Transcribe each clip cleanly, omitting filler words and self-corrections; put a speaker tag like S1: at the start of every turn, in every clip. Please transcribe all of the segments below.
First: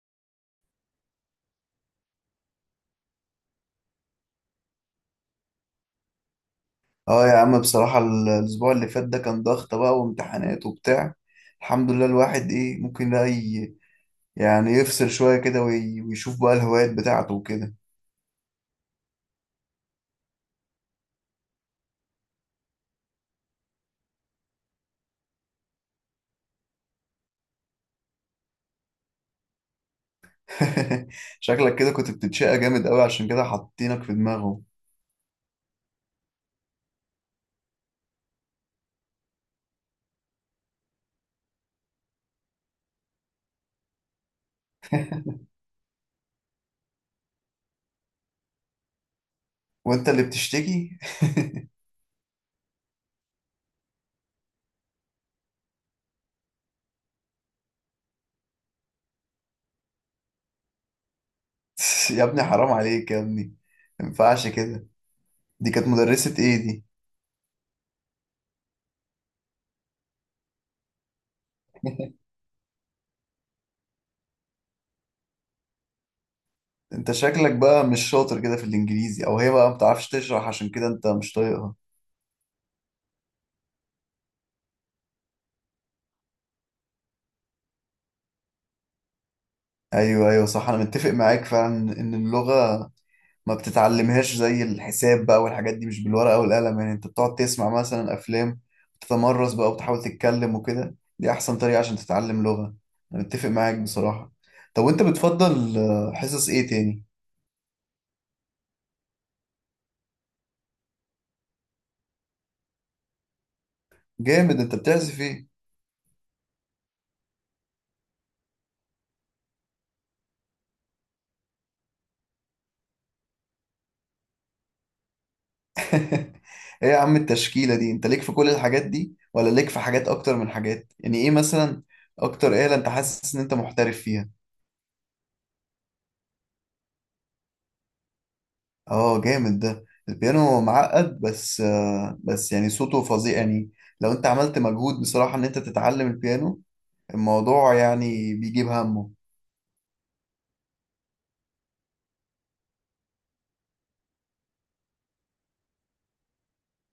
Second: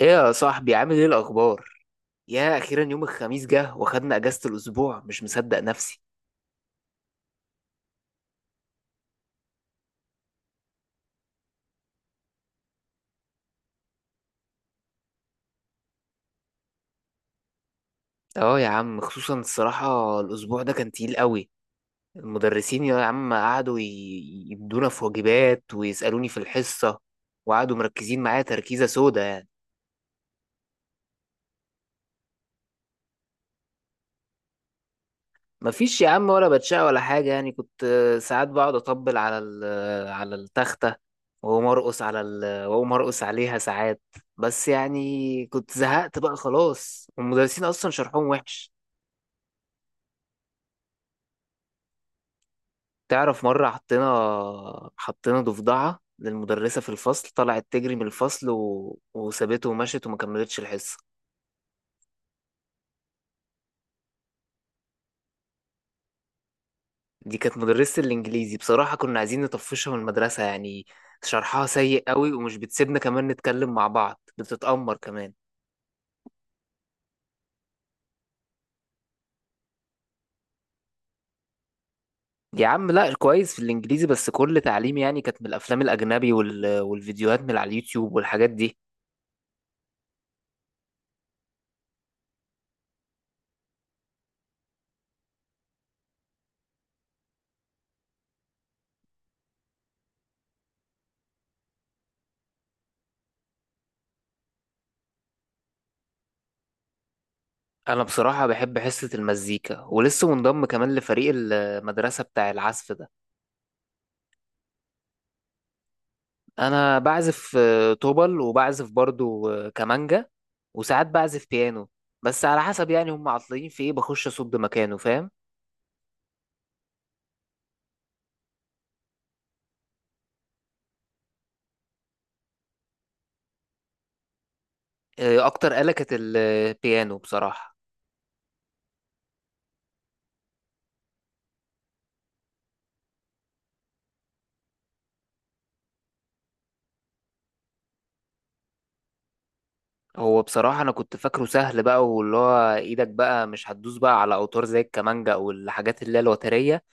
S1: ايه يا صاحبي، عامل ايه الاخبار؟ يا اخيرا يوم الخميس جه واخدنا اجازة الاسبوع، مش مصدق نفسي.
S2: اه يا عم بصراحة الأسبوع اللي فات ده كان ضغط بقى وامتحانات وبتاع. الحمد لله الواحد إيه ممكن بقى يعني يفصل شوية كده ويشوف بقى الهوايات بتاعته وكده.
S1: اه يا عم، خصوصا الصراحة الاسبوع ده كان تقيل قوي. المدرسين يا عم قعدوا يدونا في واجبات ويسألوني في الحصة، وقعدوا مركزين معايا تركيزة سودا يعني.
S2: شكلك كده كنت بتتشقى جامد قوي عشان كده حاطينك في دماغه،
S1: مفيش يا عم، ولا بتشقى ولا حاجة. يعني كنت ساعات بقعد اطبل على على التختة، واقوم ارقص عليها ساعات. بس يعني كنت زهقت بقى خلاص، والمدرسين اصلا شرحهم وحش.
S2: وأنت اللي بتشتكي.
S1: تعرف مرة حطينا ضفدعة للمدرسة في الفصل، طلعت تجري من الفصل وسابته ومشت وما كملتش الحصة.
S2: يا ابني حرام عليك يا ابني، مينفعش كده. دي كانت مدرسة إيه دي؟
S1: دي كانت مدرسة الإنجليزي، بصراحة كنا عايزين نطفشها من المدرسة يعني. شرحها سيء قوي، ومش بتسيبنا كمان نتكلم مع بعض، بتتأمر كمان.
S2: أنت شكلك بقى مش شاطر كده في الإنجليزي، أو هي بقى ما بتعرفش تشرح عشان كده أنت مش طايقها.
S1: يا عم لا، كويس في الإنجليزي، بس كل تعليم يعني كانت من الأفلام الأجنبي والفيديوهات من على اليوتيوب والحاجات دي.
S2: أيوه أيوه صح، أنا متفق معاك فعلا إن اللغة ما بتتعلمهاش زي الحساب بقى والحاجات دي، مش بالورقة والقلم يعني، انت بتقعد تسمع مثلا افلام، تتمرس بقى وتحاول تتكلم وكده، دي احسن طريقة عشان تتعلم لغة. انا متفق معاك بصراحة. طب وانت بتفضل حصص ايه تاني؟
S1: أنا بصراحة بحب حصة المزيكا، ولسه منضم كمان لفريق المدرسة بتاع العزف ده.
S2: جامد، انت بتعزف ايه؟
S1: انا بعزف طبل، وبعزف برضو كمانجا، وساعات بعزف بيانو. بس على حسب يعني، هم عطلين في ايه بخش اصد مكانه، فاهم؟
S2: ايه يا عم التشكيلة دي، انت ليك في كل الحاجات دي ولا ليك في حاجات اكتر من حاجات؟ يعني ايه مثلا اكتر آلة انت حاسس ان انت محترف فيها؟
S1: اكتر آلة كانت البيانو بصراحة.
S2: اه جامد، ده البيانو معقد بس يعني صوته فظيع يعني. لو انت عملت مجهود بصراحة ان انت تتعلم البيانو، الموضوع يعني بيجيب همه.
S1: هو بصراحة انا كنت فاكره سهل بقى، واللي هو ايدك بقى مش هتدوس بقى على اوتار زي الكمانجا او الحاجات اللي هي الوترية.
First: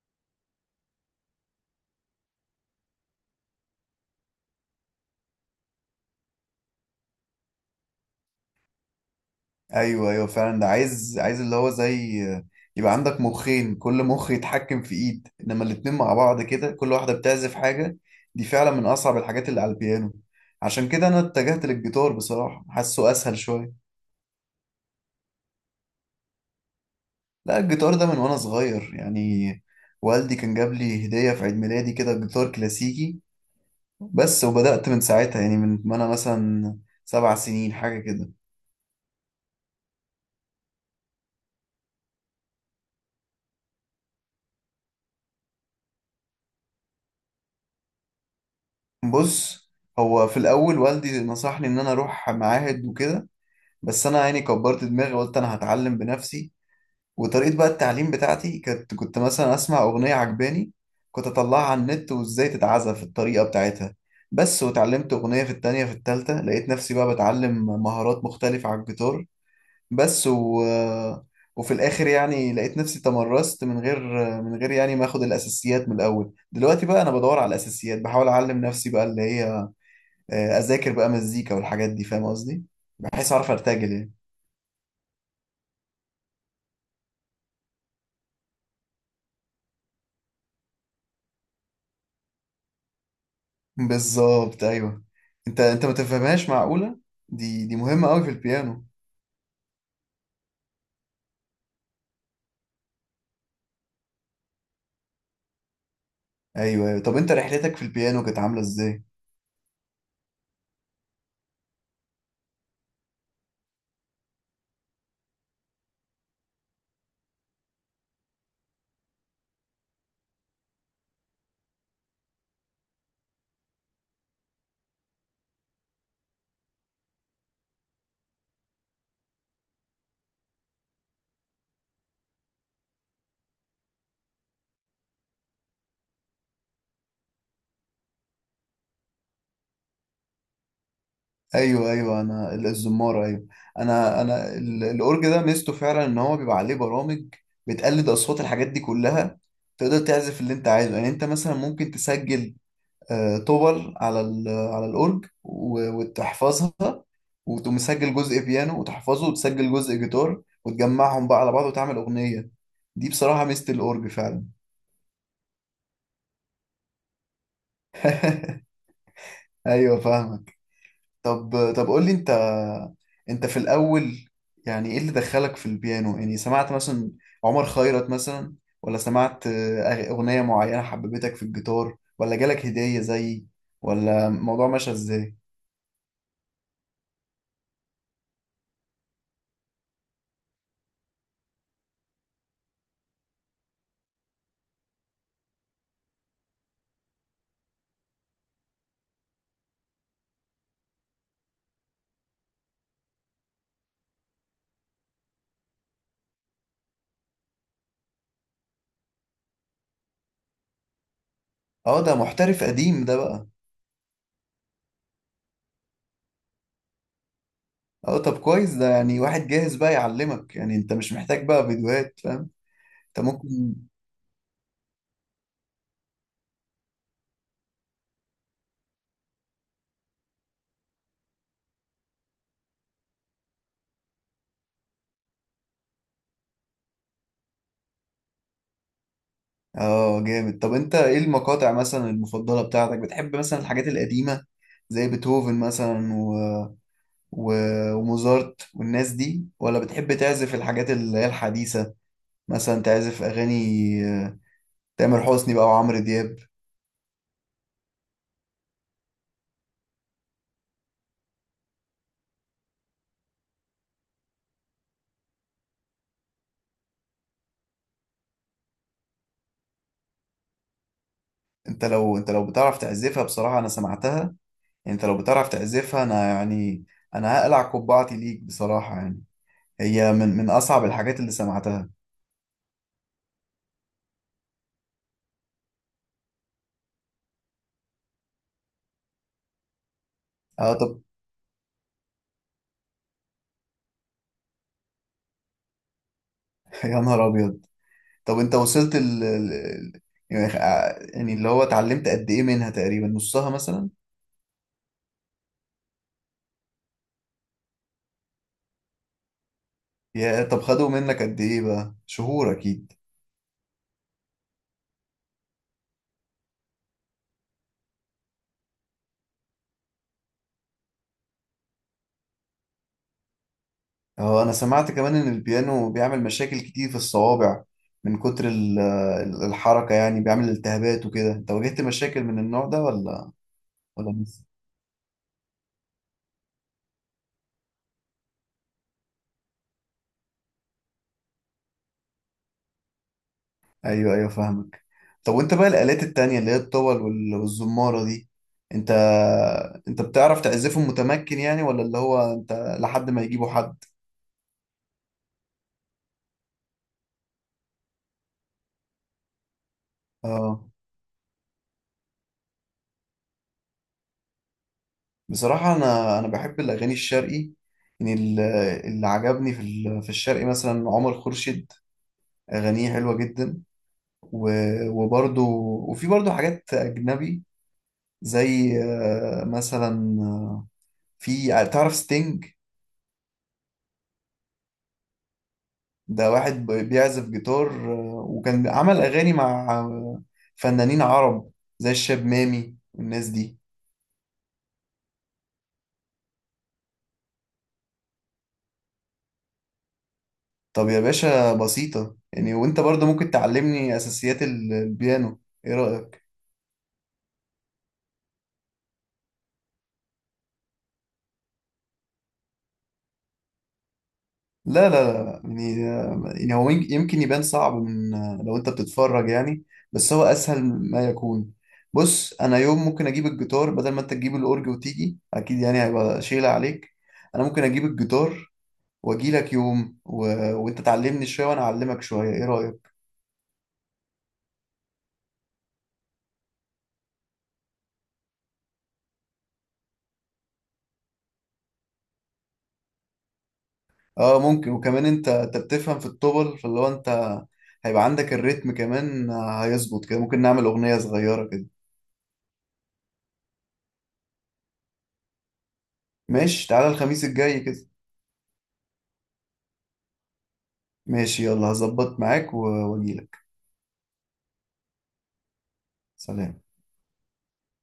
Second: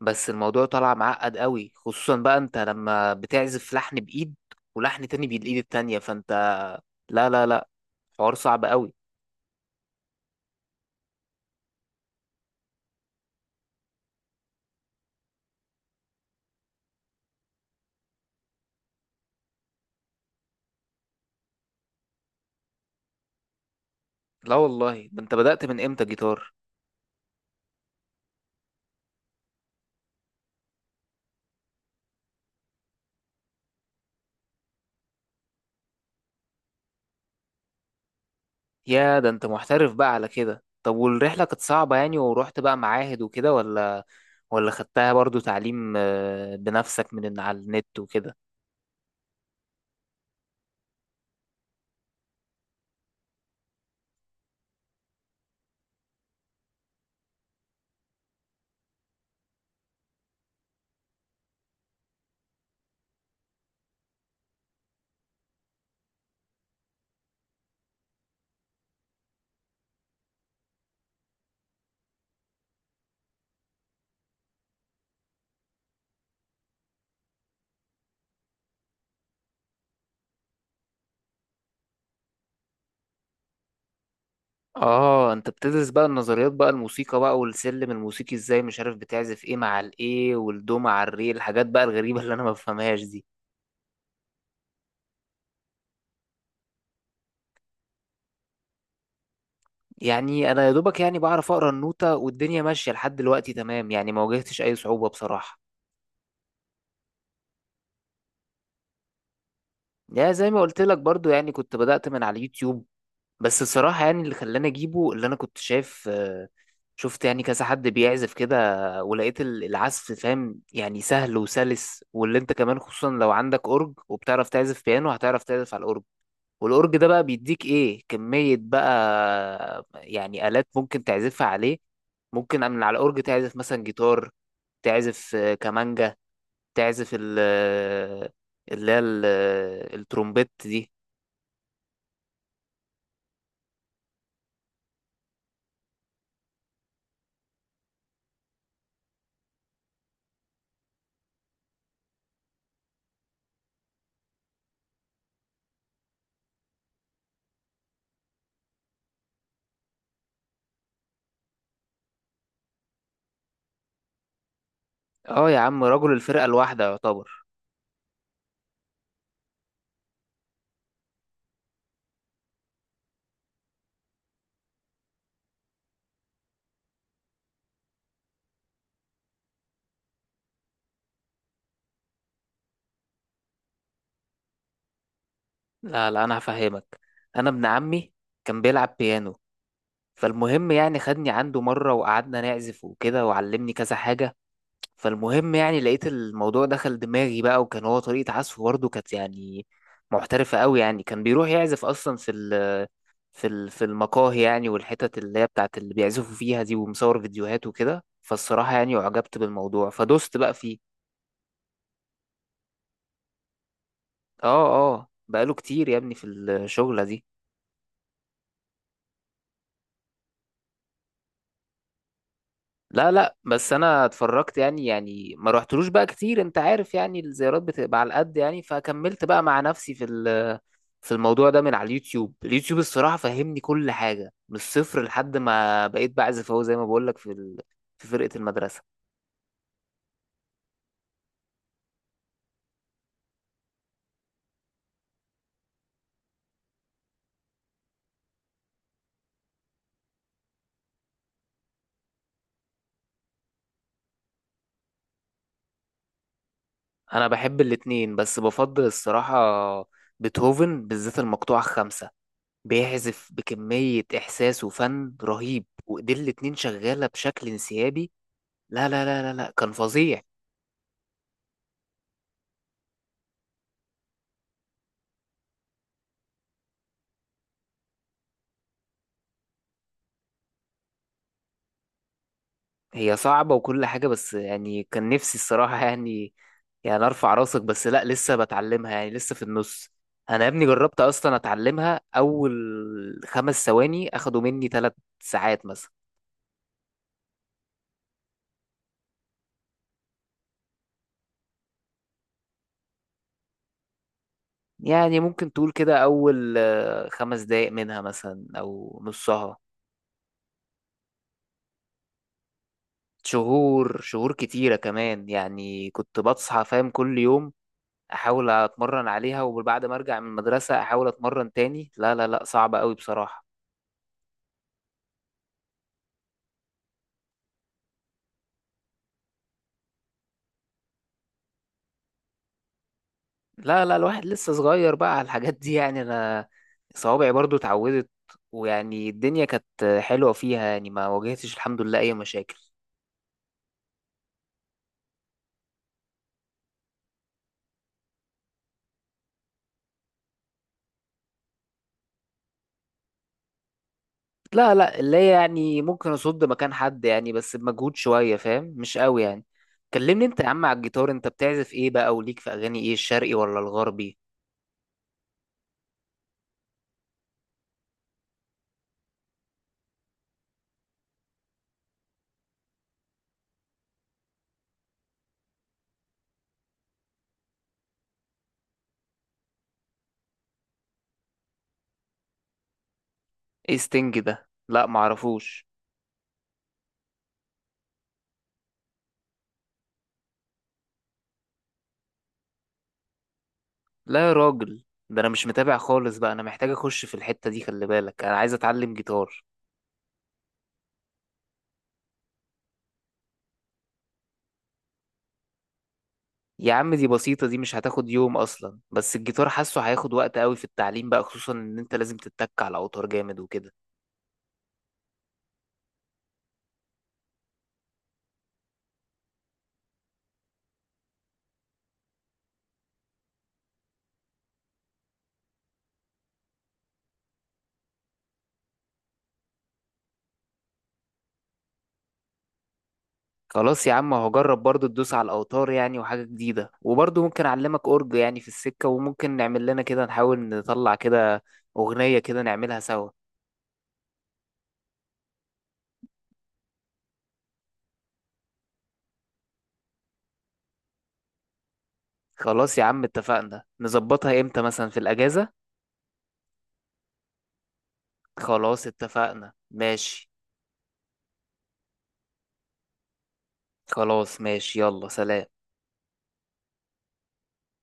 S1: بس الموضوع طلع معقد قوي، خصوصا بقى انت لما بتعزف لحن بايد ولحن تاني بالايد التانية، فانت لا، حوار صعب قوي.
S2: ايوه ايوه فعلا، ده عايز اللي هو زي يبقى عندك مخين، كل مخ يتحكم في ايد، انما الاتنين مع بعض كده كل واحدة بتعزف حاجة. دي فعلا من اصعب الحاجات اللي على البيانو. عشان كده انا اتجهت للجيتار بصراحة، حاسه اسهل شوية.
S1: لا والله، ده انت بدأت من امتى جيتار؟
S2: لا الجيتار ده من وانا صغير يعني. والدي كان جاب لي هدية في عيد ميلادي كده جيتار كلاسيكي. بس وبدأت من ساعتها، يعني من ما انا مثلا 7 سنين حاجة كده.
S1: يا ده انت محترف بقى على كده. طب والرحلة كانت صعبة يعني؟ ورحت بقى معاهد وكده ولا ولا خدتها برضو تعليم بنفسك من على النت وكده؟
S2: بص، هو في الاول والدي نصحني ان انا اروح معاهد وكده، بس انا يعني كبرت دماغي وقلت انا هتعلم بنفسي. وطريقة بقى التعليم بتاعتي كانت، كنت مثلا أسمع أغنية عجباني، كنت أطلعها على النت وإزاي تتعزف الطريقة بتاعتها بس، وتعلمت أغنية، في التانية في التالتة لقيت نفسي بقى بتعلم مهارات مختلفة على الجيتار بس. وفي الآخر يعني لقيت نفسي تمرست من غير يعني ما أخد الأساسيات من الأول. دلوقتي بقى أنا بدور على الأساسيات، بحاول أعلم نفسي بقى اللي هي أذاكر بقى مزيكا والحاجات دي، فاهم قصدي؟ بحيث أعرف أرتجل يعني.
S1: اه، انت بتدرس بقى النظريات بقى الموسيقى بقى، والسلم الموسيقي ازاي مش عارف، بتعزف ايه مع الايه، والدو مع الري، الحاجات بقى الغريبة اللي انا ما بفهمهاش دي.
S2: بالظبط ايوه. انت ما تفهمهاش معقولة؟ دي مهمة قوي في البيانو.
S1: يعني انا يا دوبك يعني بعرف اقرا النوتة، والدنيا ماشية لحد دلوقتي تمام يعني، ما واجهتش اي صعوبة بصراحة.
S2: ايوه ايوه، طب انت رحلتك في البيانو كانت عاملة ازاي؟
S1: يا زي ما قلت لك برضو، يعني كنت بدأت من على اليوتيوب. بس الصراحة يعني اللي خلاني أجيبه، اللي أنا كنت شايف شفت يعني كذا حد بيعزف كده، ولقيت العزف فاهم يعني سهل وسلس. واللي أنت كمان خصوصا لو عندك أورج وبتعرف تعزف بيانو، هتعرف تعزف على الأورج. والأورج ده بقى بيديك إيه كمية بقى يعني آلات ممكن تعزفها عليه. ممكن من على الأورج تعزف مثلا جيتار، تعزف كمانجا، تعزف ال اللي هي ال- الترومبيت دي.
S2: ايوه ايوه، انا الزمارة، ايوه. انا الاورج ده ميزته فعلا ان هو بيبقى عليه برامج بتقلد اصوات الحاجات دي كلها. تقدر تعزف اللي انت عايزه يعني، انت مثلا ممكن تسجل توبل على على الاورج وتحفظها، وتقوم مسجل جزء بيانو وتحفظه، وتسجل جزء جيتار، وتجمعهم بقى على بعض وتعمل أغنية. دي بصراحة ميزة الأورج فعلا.
S1: اه يا عم، رجل الفرقة الواحدة يعتبر.
S2: أيوة فاهمك. طب قول لي أنت، أنت في الأول يعني إيه اللي دخلك في البيانو؟ يعني سمعت مثلا عمر خيرت مثلا؟ ولا سمعت أغنية معينة حببتك في الجيتار؟ ولا جالك هدية زيي؟ ولا الموضوع ماشي إزاي؟
S1: لا لا، انا هفهمك. انا ابن عمي كان بيلعب بيانو. فالمهم يعني خدني عنده مرة وقعدنا نعزف وكده، وعلمني كذا حاجة. فالمهم يعني لقيت الموضوع دخل دماغي بقى، وكان هو طريقة عزفه برضه كانت يعني محترفة قوي يعني، كان بيروح يعزف اصلا في المقاهي يعني، والحتت اللي هي بتاعت اللي بيعزفوا فيها دي، ومصور فيديوهات وكده. فالصراحة يعني اعجبت بالموضوع فدوست بقى فيه.
S2: اه ده محترف قديم ده بقى.
S1: اه. اه، بقاله كتير يا ابني في الشغلة دي.
S2: اه طب كويس، ده يعني واحد جاهز بقى يعلمك، يعني انت مش محتاج بقى فيديوهات، فاهم.
S1: لا
S2: انت
S1: لا، بس
S2: ممكن.
S1: انا اتفرجت يعني، يعني ما رحتلوش بقى كتير، انت عارف يعني الزيارات بتبقى على قد يعني. فكملت بقى مع نفسي في الموضوع ده من على اليوتيوب. اليوتيوب الصراحة فهمني كل حاجة من الصفر، لحد ما بقيت بعزف اهو زي ما بقولك في فرقة المدرسة.
S2: اه جامد، طب انت ايه المقاطع مثلا المفضلة بتاعتك؟ بتحب مثلا الحاجات القديمة زي بيتهوفن مثلا و... وموزارت والناس دي، ولا بتحب تعزف الحاجات اللي هي الحديثة، مثلا تعزف اغاني آه، تامر حسني بقى وعمرو دياب؟
S1: انا بحب الاتنين، بس بفضل الصراحة بيتهوفن، بالذات المقطوعة الخامسة. بيعزف بكمية إحساس وفن رهيب، وإيديه الاتنين شغالة بشكل انسيابي. لا، كان فظيع.
S2: انت لو بتعرف تعزفها بصراحة، انا سمعتها، يعني انت لو بتعرف تعزفها انا يعني، انا هقلع قبعتي ليك بصراحة يعني. هي من اصعب الحاجات اللي سمعتها.
S1: هي صعبة وكل حاجة، بس يعني كان نفسي الصراحة يعني، يعني ارفع راسك. بس لا، لسه بتعلمها يعني، لسه في النص. انا يا ابني
S2: اه
S1: جربت
S2: طب.
S1: اصلا اتعلمها، اول 5 ثواني اخدوا مني 3 ساعات مثلا.
S2: يا نهار ابيض. طب انت وصلت يعني يعني اللي هو اتعلمت قد ايه منها؟ تقريبا نصها مثلا؟
S1: يعني ممكن تقول كده اول 5 دقايق منها مثلا او نصها.
S2: يا طب خدوا منك قد ايه بقى؟ شهور اكيد.
S1: شهور، شهور كتيرة كمان يعني، كنت بصحى فاهم كل يوم احاول اتمرن عليها، وبعد ما ارجع من المدرسة احاول اتمرن تاني. لا لا لا، صعبة قوي بصراحة.
S2: اه انا سمعت كمان ان البيانو بيعمل مشاكل كتير في الصوابع من كتر الحركة، يعني بيعمل التهابات وكده، انت واجهت مشاكل من النوع ده ولا
S1: لا لا،
S2: ولا
S1: الواحد
S2: مش؟
S1: لسه صغير بقى على الحاجات دي يعني، انا صوابعي برضو اتعودت، ويعني الدنيا كانت حلوة فيها يعني، ما واجهتش الحمد لله اي مشاكل.
S2: ايوه ايوه فاهمك. طب وانت بقى الآلات التانية اللي هي الطول والزمارة دي، انت انت بتعرف تعزفهم متمكن يعني؟ ولا اللي هو انت لحد ما يجيبوا حد؟
S1: لا لا، اللي هي يعني ممكن اصد مكان حد يعني، بس بمجهود شوية فاهم، مش قوي يعني. كلمني انت يا عم
S2: اه
S1: على الجيتار، انت بتعزف ايه بقى، وليك في اغاني ايه، الشرقي ولا الغربي؟
S2: بصراحة انا بحب الاغاني الشرقي. يعني اللي عجبني في في الشرقي مثلا عمر خورشيد، اغانيه حلوة جدا، وبرضه وفي برضه حاجات اجنبي زي مثلا، في تعرف ستينج؟
S1: ايه ستينج ده؟ لا معرفوش.
S2: ده واحد بيعزف جيتار، وكان عمل أغاني مع فنانين عرب زي الشاب مامي والناس دي.
S1: لا يا راجل، ده انا مش متابع خالص بقى، انا محتاج اخش في الحتة دي، خلي بالك انا عايز اتعلم جيتار.
S2: طب يا باشا بسيطة يعني، وانت برضه ممكن تعلمني أساسيات البيانو، ايه رأيك؟
S1: يا عم دي بسيطة، دي مش هتاخد يوم أصلا، بس الجيتار حاسه هياخد وقت قوي في التعليم بقى، خصوصا إن أنت لازم تتك على الأوتار جامد وكده.
S2: لا لا لا، يعني يعني هو يمكن يبان صعب من لو انت بتتفرج يعني، بس هو أسهل ما يكون. بص أنا يوم ممكن أجيب الجيتار بدل ما انت تجيب الأورج وتيجي، أكيد يعني هيبقى شيلة عليك. أنا ممكن أجيب الجيتار واجي لك يوم وانت تعلمني شويه وانا اعلمك شويه، ايه رايك؟
S1: خلاص يا عم، هجرب برضو تدوس على الأوتار يعني وحاجة جديدة، وبرضو ممكن أعلمك أورج يعني في السكة، وممكن نعمل لنا كده نحاول نطلع كده أغنية كده نعملها سوا.
S2: اه ممكن، وكمان انت بتفهم في الطبل، فاللي هو انت هيبقى عندك الريتم كمان هيظبط كده، ممكن نعمل اغنيه صغيره كده.
S1: خلاص يا عم اتفقنا، نظبطها إمتى مثلا في الأجازة؟
S2: ماشي، تعالى الخميس الجاي كده.
S1: خلاص اتفقنا، ماشي.
S2: ماشي، يلا هظبط معاك واجي لك.
S1: خلاص ماشي، يلا سلام.
S2: سلام.